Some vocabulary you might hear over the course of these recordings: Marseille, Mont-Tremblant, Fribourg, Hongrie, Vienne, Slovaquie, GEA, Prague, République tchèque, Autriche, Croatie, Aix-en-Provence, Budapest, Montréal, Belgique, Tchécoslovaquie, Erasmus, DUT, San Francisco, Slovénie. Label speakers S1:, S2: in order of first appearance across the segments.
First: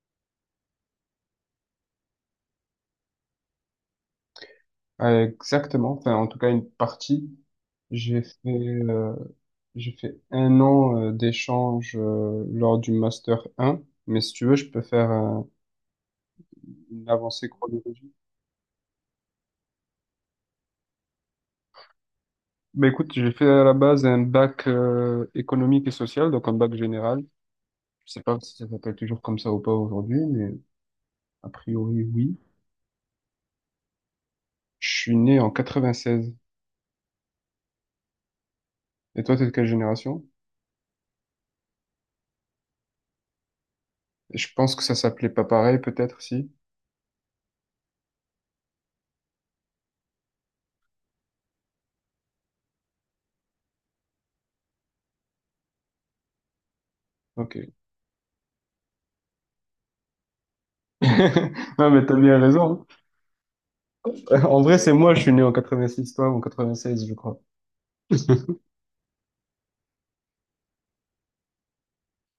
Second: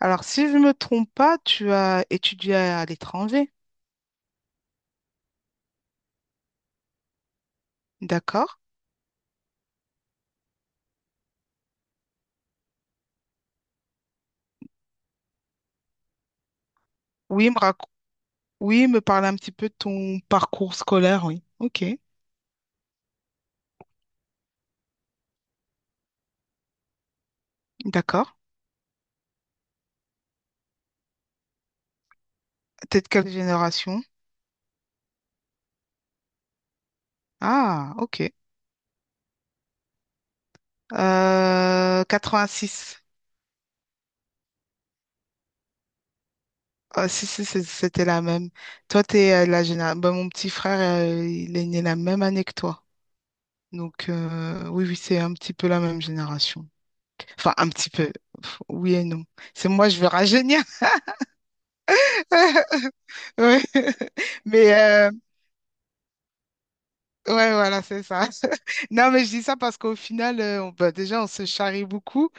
S1: Alors, si je me trompe pas, tu as étudié à l'étranger,
S2: Ouais, exactement. Enfin, en tout cas, une partie. J'ai fait,
S1: d'accord?
S2: euh, j'ai fait un an d'échange lors du Master 1. Mais si tu veux, je peux faire une avancée
S1: Oui,
S2: chronologique.
S1: oui, me parle un petit peu de ton parcours scolaire, oui. Ok,
S2: Bah écoute, j'ai fait à la base un bac économique et social, donc un bac général. Je sais
S1: d'accord.
S2: pas si ça s'appelle toujours comme ça ou pas aujourd'hui, mais a priori, oui.
S1: T'es de quelle génération?
S2: Je suis né en quatre-vingt seize.
S1: Ah, ok.
S2: Et toi, t'es de quelle génération?
S1: 86.
S2: Je pense que ça s'appelait pas pareil, peut-être, si?
S1: Ah, si, si, c'était la même. Toi, t'es la génération. Mon petit frère, il est né la même année que toi. Donc, oui, oui, c'est un petit peu la même génération. Enfin,
S2: Ok.
S1: un petit peu. Pff, oui et non. C'est moi, je veux rajeunir.
S2: Non, mais t'as bien raison, hein.
S1: Ouais.
S2: En
S1: Mais,
S2: vrai, c'est moi, je suis né en 86, toi, ou en 96, je crois.
S1: ouais, voilà, c'est ça. Non, mais je dis ça parce qu'au final, on, bah, déjà, on se charrie beaucoup.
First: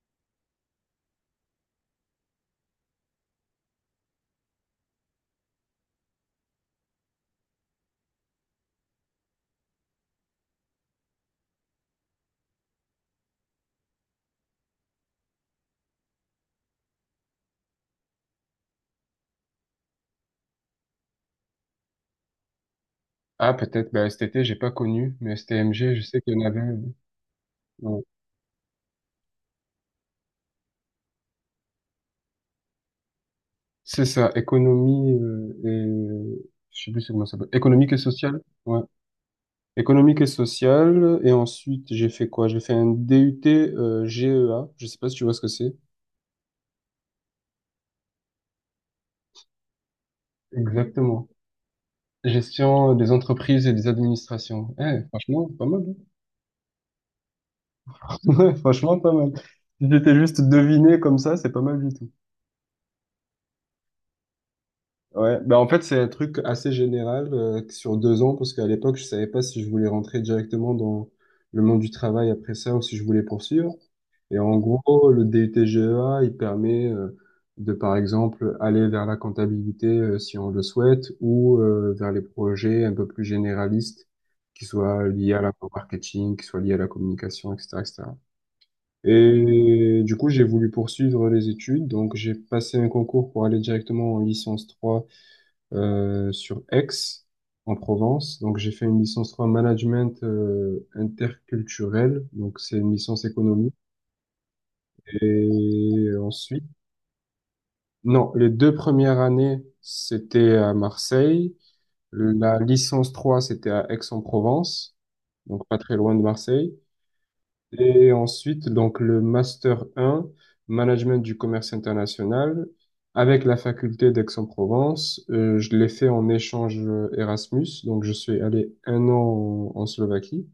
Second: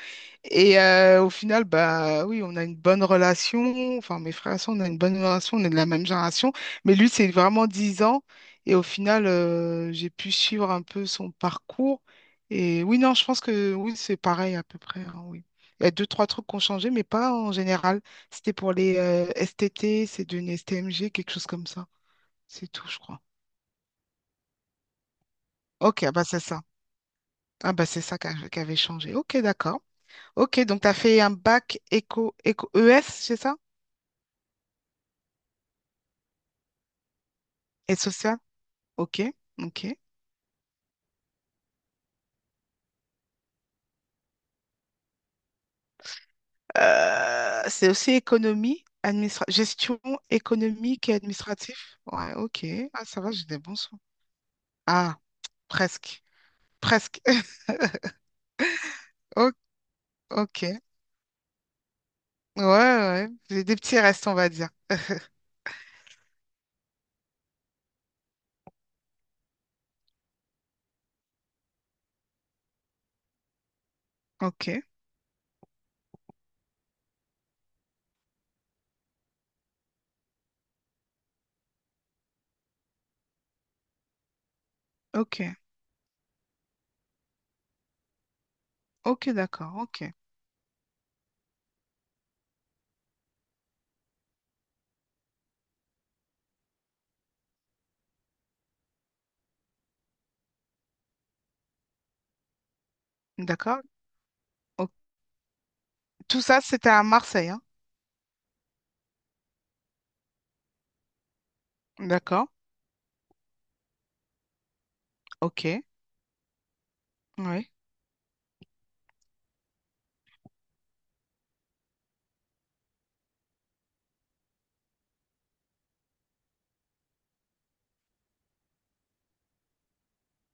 S1: Et au final, bah oui, on a une bonne relation. Enfin, mes frères et sœurs, on a une bonne relation. On est de la même génération. Mais lui, c'est vraiment 10 ans. Et au final, j'ai pu suivre un peu son parcours. Et oui, non, je pense que oui, c'est pareil à peu près, hein, oui. Il y a deux, trois trucs qui ont changé, mais pas en général. C'était pour les STT, c'est devenu STMG, quelque chose comme ça. C'est tout, je crois.
S2: Ah, peut-être, bah, cet été, j'ai pas connu, mais STMG, je
S1: Ok,
S2: sais
S1: bah
S2: qu'il y
S1: c'est
S2: en avait,
S1: ça. Ah bah c'est
S2: ouais.
S1: ça qu'avait changé. Ok, d'accord. Ok, donc tu as fait un bac éco, éco ES, c'est ça?
S2: C'est ça, économie et... je sais plus c'est comment ça s'appelle. Économique et
S1: Et social?
S2: sociale? Ouais.
S1: Ok, ok.
S2: Économique et sociale. Et ensuite, j'ai fait quoi? J'ai fait un DUT GEA. Je sais pas si tu vois ce que c'est.
S1: C'est aussi économie, administra gestion économique et
S2: Exactement.
S1: administrative. Ouais, ok.
S2: Gestion
S1: Ah,
S2: des
S1: ça va, j'ai des
S2: entreprises et
S1: bons
S2: des
S1: sons.
S2: administrations. Eh,
S1: Ah,
S2: franchement, pas mal, hein.
S1: presque. Presque.
S2: Ouais, franchement, pas mal.
S1: O-
S2: Si j'étais juste
S1: Ok. Ouais,
S2: deviné comme ça, c'est pas mal du tout.
S1: ouais. J'ai des petits restes, on va dire.
S2: Ouais, bah en fait c'est un truc assez général sur 2 ans parce qu'à l'époque je savais pas si je voulais rentrer directement dans le monde du travail après ça ou si je voulais poursuivre. Et en
S1: Ok,
S2: gros le DUT GEA il permet de par exemple aller vers la comptabilité si on le souhaite ou vers les projets un peu plus généralistes qui soient liés à
S1: ok.
S2: au marketing, qui soient liés à la communication, etc., etc. Et cetera.
S1: Ok, d'accord.
S2: Et
S1: Ok.
S2: du coup j'ai voulu poursuivre les études donc j'ai passé un concours pour aller directement en licence 3 sur Aix, en Provence. Donc, j'ai fait une licence 3 management interculturel. Donc, c'est une licence économique.
S1: D'accord. O-
S2: Et
S1: Tout ça,
S2: ensuite,
S1: c'était à Marseille, hein?
S2: non, les deux premières années, c'était à Marseille.
S1: D'accord.
S2: La licence 3, c'était à Aix-en-Provence, donc pas
S1: Ok.
S2: très loin de Marseille.
S1: Oui.
S2: Et ensuite, donc, le Master 1, Management du commerce international, avec la faculté d'Aix-en-Provence. Je l'ai fait en échange Erasmus, donc je suis allé un an en Slovaquie.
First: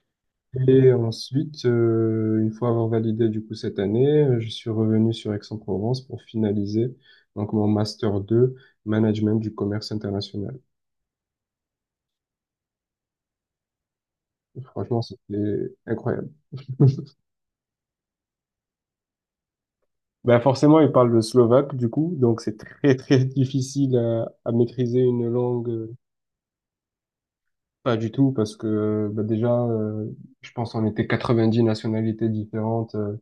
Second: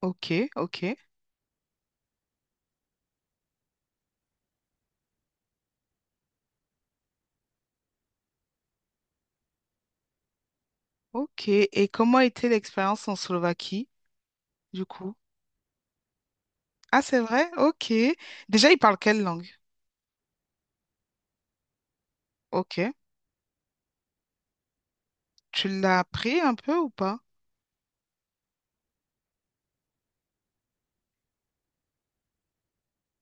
S1: Ok,
S2: Et
S1: ok.
S2: ensuite, une fois avoir validé du coup cette année, je suis revenu sur Aix-en-Provence pour finaliser donc mon Master 2, Management du commerce international.
S1: Ok, et comment était l'expérience en Slovaquie, du
S2: Franchement,
S1: coup?
S2: c'était incroyable.
S1: Ah, c'est vrai? Ok. Déjà, ils parlent quelle langue?
S2: Ben forcément, il parle le slovaque, du coup, donc c'est
S1: Ok.
S2: très très difficile à maîtriser une langue,
S1: Tu l'as appris un peu ou pas?
S2: pas du tout, parce que ben déjà, je pense qu'on était 90 nationalités différentes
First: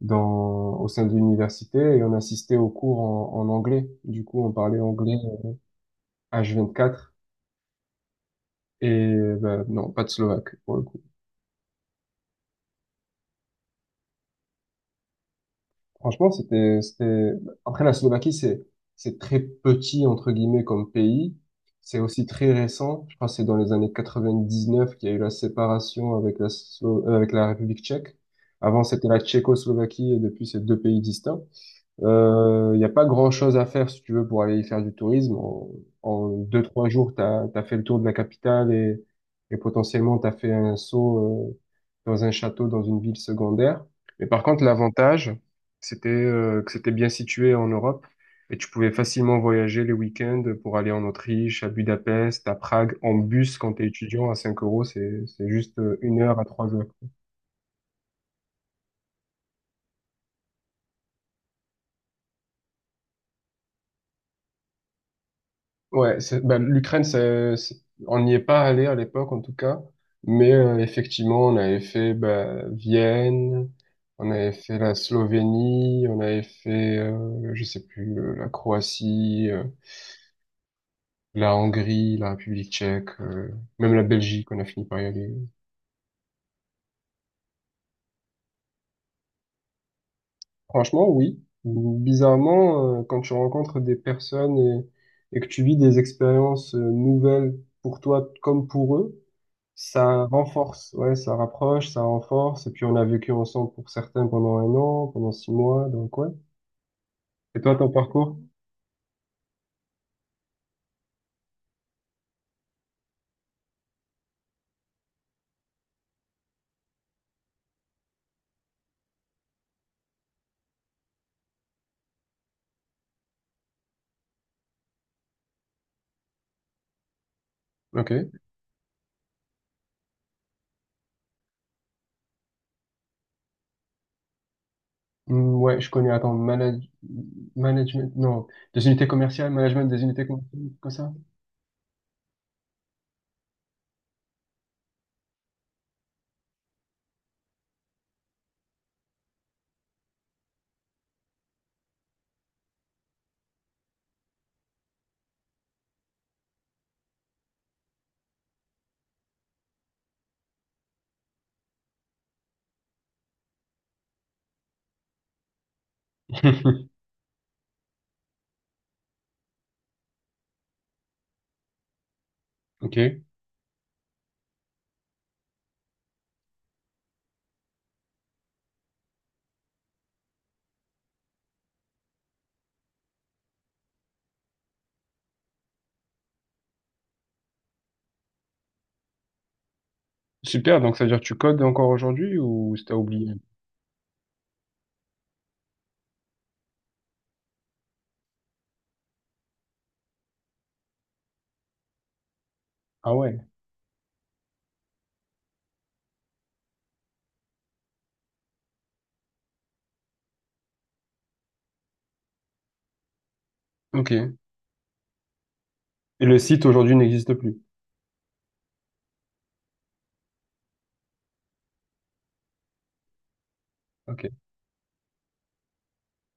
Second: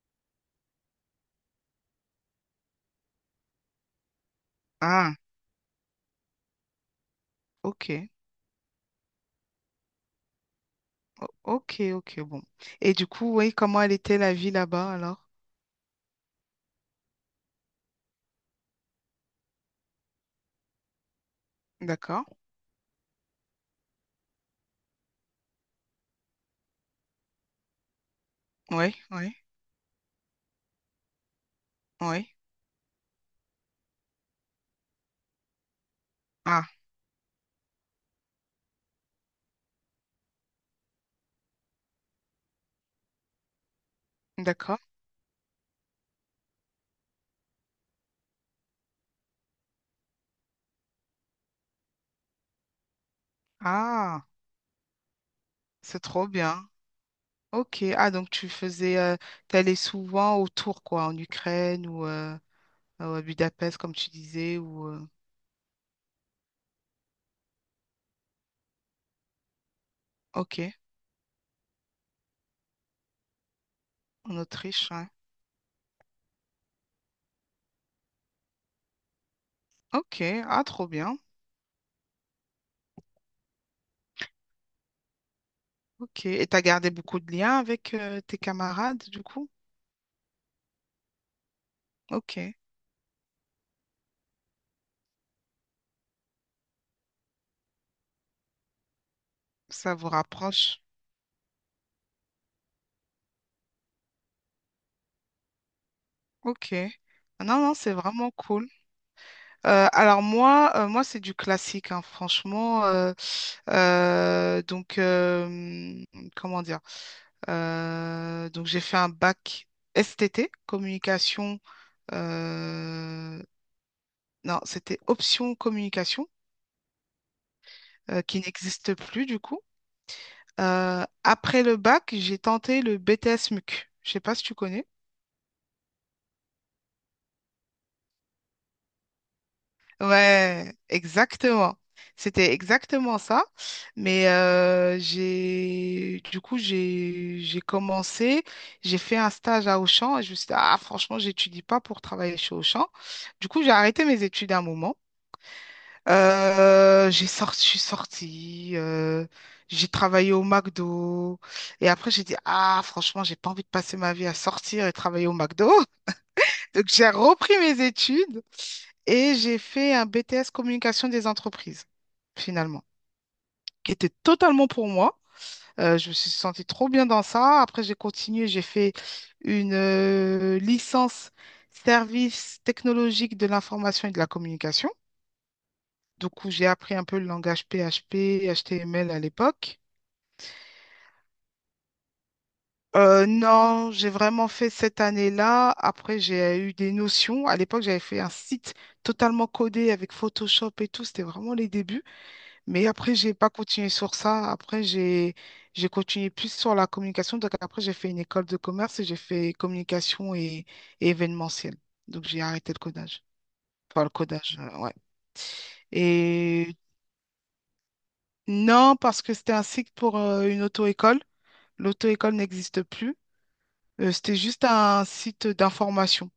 S2: au sein de l'université et on assistait aux cours en anglais. Du coup, on parlait anglais
S1: Ah,
S2: H24
S1: ok.
S2: et ben, non, pas de slovaque.
S1: Ok, ok, bon. Et du coup, oui, comment elle était la vie là-bas alors?
S2: Franchement, après la Slovaquie, c'est très petit, entre guillemets, comme pays. C'est aussi
S1: D'accord.
S2: très récent. Je crois que c'est dans les années 99 qu'il y a eu la séparation avec avec la République tchèque. Avant,
S1: Oui,
S2: c'était la
S1: oui,
S2: Tchécoslovaquie et depuis, c'est deux pays distincts.
S1: oui.
S2: Il n'y a pas grand-chose à faire si tu veux pour aller y faire du tourisme. En deux,
S1: Ah,
S2: trois jours, t'as fait le tour de la capitale et potentiellement t'as fait un saut dans un château, dans une ville secondaire. Mais par contre,
S1: d'accord.
S2: l'avantage, c'était que c'était bien situé en Europe et tu pouvais facilement voyager les week-ends pour aller en Autriche, à Budapest, à Prague, en bus quand t'es
S1: Ah,
S2: étudiant à 5 euros. C'est juste
S1: c'est
S2: une
S1: trop
S2: heure à
S1: bien.
S2: 3 heures.
S1: Ok. Ah, donc tu faisais, t'allais souvent autour, quoi, en Ukraine ou à Budapest, comme tu disais, ou...
S2: Ouais, ben, l'Ukraine, on n'y est pas allé à l'époque en tout cas, mais
S1: Ok,
S2: effectivement, on avait fait ben, Vienne, on
S1: en
S2: avait fait
S1: Autriche,
S2: la
S1: ouais.
S2: Slovénie, on avait fait, je sais plus, la Croatie,
S1: Ok, ah, trop bien.
S2: la Hongrie, la République tchèque, même la Belgique, on a fini par y aller.
S1: Ok, et t'as gardé beaucoup de liens avec tes camarades, du coup?
S2: Franchement, oui.
S1: Ok,
S2: Bizarrement, quand tu rencontres des personnes et que tu vis des expériences nouvelles pour toi comme pour eux,
S1: ça vous
S2: ça
S1: rapproche.
S2: renforce, ouais, ça rapproche, ça renforce. Et puis on a vécu ensemble pour certains pendant un an, pendant 6 mois, donc ouais.
S1: Ok. Ah,
S2: Et
S1: non,
S2: toi,
S1: non,
S2: ton
S1: c'est vraiment
S2: parcours?
S1: cool. Alors moi, moi c'est du classique, hein, franchement. Donc, comment dire? Donc, j'ai fait un bac STT, communication. euh, non, c'était option communication,
S2: Ok.
S1: qui n'existe plus du coup. Après le bac, j'ai tenté le BTS MUC. Je sais pas si tu connais.
S2: Hmm, ouais, je connais, attends, management, non, des unités commerciales, management des unités commerciales,
S1: Ouais,
S2: comme ça?
S1: exactement. C'était exactement ça. Mais j'ai du coup j'ai commencé, j'ai fait un stage à Auchan et je me suis dit, ah, franchement, j'étudie pas pour travailler chez Auchan. Du coup, j'ai arrêté mes études à un moment. J'ai sorti, je suis sortie, j'ai travaillé au McDo et après j'ai dit, ah, franchement, j'ai pas envie de passer ma vie à sortir et travailler au McDo. Donc, j'ai repris mes études et j'ai fait un BTS communication des entreprises, finalement,
S2: Ok.
S1: qui était totalement pour moi. Je me suis sentie trop bien dans ça. Après, j'ai continué, j'ai fait une licence service technologique de l'information et de la communication. Donc, où j'ai appris un peu le langage PHP, HTML à l'époque.
S2: Super, donc ça veut dire que tu codes encore aujourd'hui ou si t'as oublié?
S1: Non, j'ai vraiment fait cette année-là. Après, j'ai eu des notions. À l'époque, j'avais fait un site totalement codé avec Photoshop et tout. C'était vraiment les débuts. Mais
S2: Ah
S1: après, j'ai
S2: ouais.
S1: pas continué sur ça. Après, j'ai continué plus sur la communication. Donc après, j'ai fait une école de commerce et j'ai fait communication et événementiel. Donc j'ai arrêté le codage. Enfin, le
S2: Ok. Et
S1: codage, ouais.
S2: le site
S1: Et
S2: aujourd'hui n'existe plus.
S1: non, parce que c'était un site pour une auto-école. L'auto-école n'existe plus.
S2: Ok.
S1: C'était juste un site d'information.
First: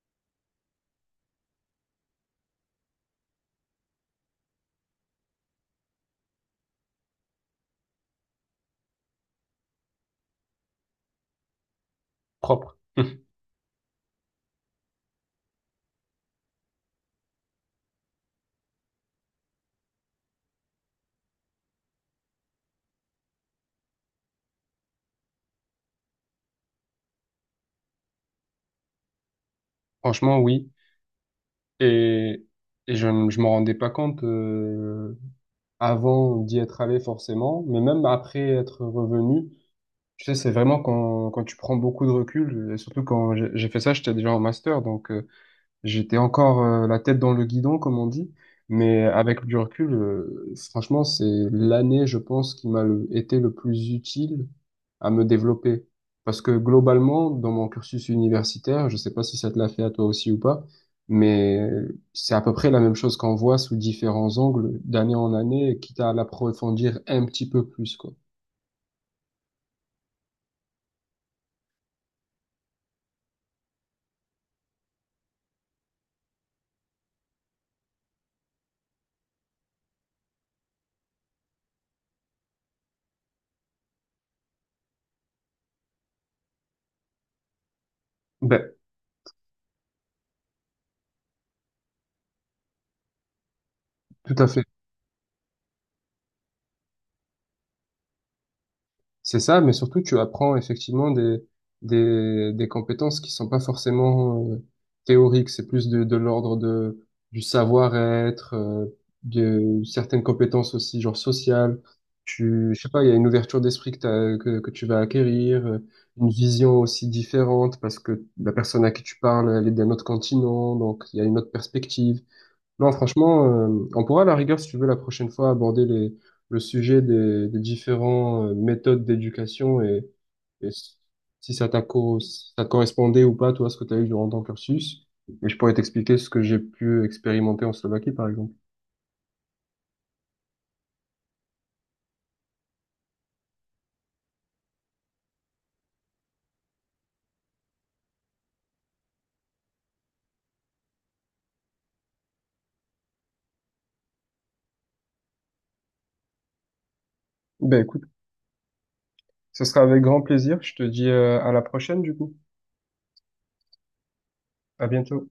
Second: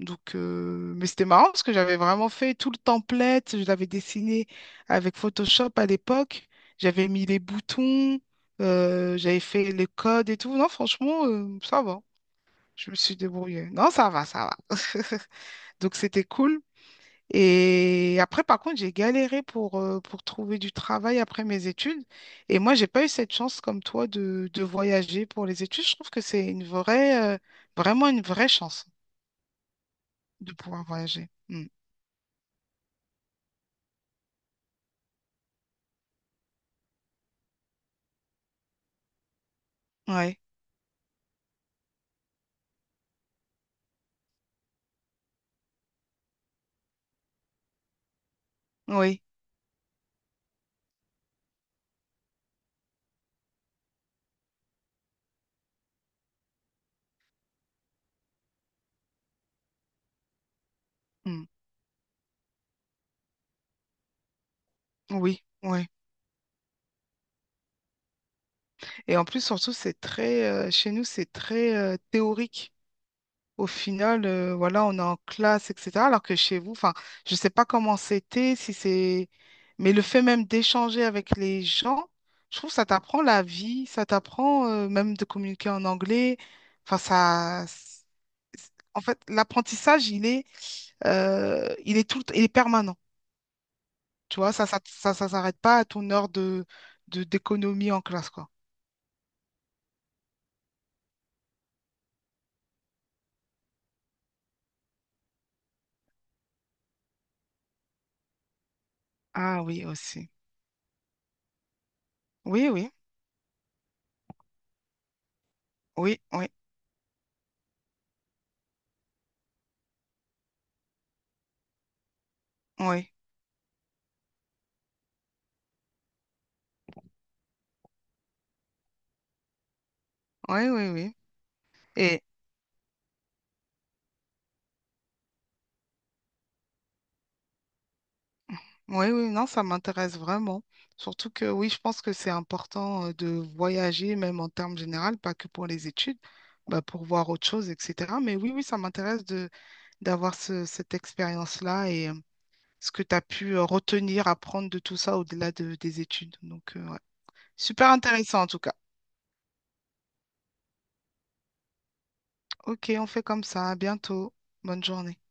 S1: Donc, mais c'était marrant parce que j'avais vraiment fait tout le template, je l'avais dessiné avec Photoshop à l'époque, j'avais mis les boutons, j'avais fait les codes et tout. Non, franchement, ça va,
S2: Propre.
S1: je me suis débrouillée. Non, ça va, ça va. Donc, c'était cool. Et après, par contre, j'ai galéré pour trouver du travail après mes études. Et moi, j'ai pas eu cette chance comme toi de voyager pour les études. Je trouve que c'est une vraie, vraiment une vraie chance
S2: Franchement,
S1: de
S2: oui.
S1: pouvoir voyager. Mm.
S2: Et, et je m'en rendais pas compte, avant d'y être allé forcément, mais même après être revenu, tu sais,
S1: Ouais.
S2: c'est vraiment quand, tu prends beaucoup de recul, et surtout quand j'ai fait ça, j'étais déjà en master, donc j'étais encore la tête dans le guidon, comme on dit, mais
S1: Oui,
S2: avec du recul, franchement, c'est l'année, je pense, qui m'a été le plus utile à me développer. Parce que globalement, dans mon cursus universitaire, je sais pas si ça te l'a fait à toi aussi ou pas,
S1: mm,
S2: mais c'est à peu près la même chose qu'on voit sous différents angles d'année en
S1: oui,
S2: année,
S1: oui.
S2: quitte à l'approfondir un petit peu plus, quoi.
S1: Et en plus, surtout, c'est très, chez nous, c'est très théorique. Au final, voilà, on est en classe, etc. Alors que chez vous, enfin, je sais pas comment c'était, si c'est, mais le fait même d'échanger avec les gens, je trouve que ça t'apprend la vie, ça t'apprend même de communiquer en anglais. Enfin, ça,
S2: Ben,
S1: en fait, l'apprentissage, il est tout, il est permanent.
S2: tout
S1: Tu
S2: à
S1: vois,
S2: fait.
S1: ça s'arrête pas à ton heure de, d'économie en classe, quoi.
S2: C'est ça, mais surtout tu apprends effectivement des compétences qui sont pas forcément théoriques, c'est plus de l'ordre de du savoir-être,
S1: Ah
S2: de
S1: oui,
S2: certaines
S1: aussi.
S2: compétences aussi genre sociales.
S1: Oui,
S2: Je sais
S1: oui,
S2: pas, il y a une ouverture d'esprit que, t'as- que tu vas acquérir,
S1: oui,
S2: une
S1: oui,
S2: vision aussi différente parce que la personne à qui tu parles, elle est d'un autre continent, donc il y a une autre perspective. Non,
S1: oui,
S2: franchement, on pourra à la rigueur, si tu veux, la prochaine fois aborder le sujet des différentes méthodes d'éducation et
S1: oui, oui, oui. Et
S2: si ça te correspondait ou pas, toi, ce que tu as eu durant ton cursus. Et je pourrais t'expliquer ce que j'ai pu expérimenter en Slovaquie, par exemple.
S1: oui, oui, non, ça m'intéresse vraiment. Surtout que oui, je pense que c'est important de voyager, même en termes généraux, pas que pour les études, bah, pour voir autre chose, etc. Mais oui, oui, ça m'intéresse de cette expérience-là et ce que tu as pu retenir, apprendre de tout ça au-delà des études. Donc, ouais.
S2: Ben
S1: Super
S2: écoute,
S1: intéressant en tout cas.
S2: ce sera avec grand plaisir. Je te dis à la prochaine, du coup.
S1: Ok, on fait comme ça. À bientôt. Bonne
S2: À
S1: journée.
S2: bientôt.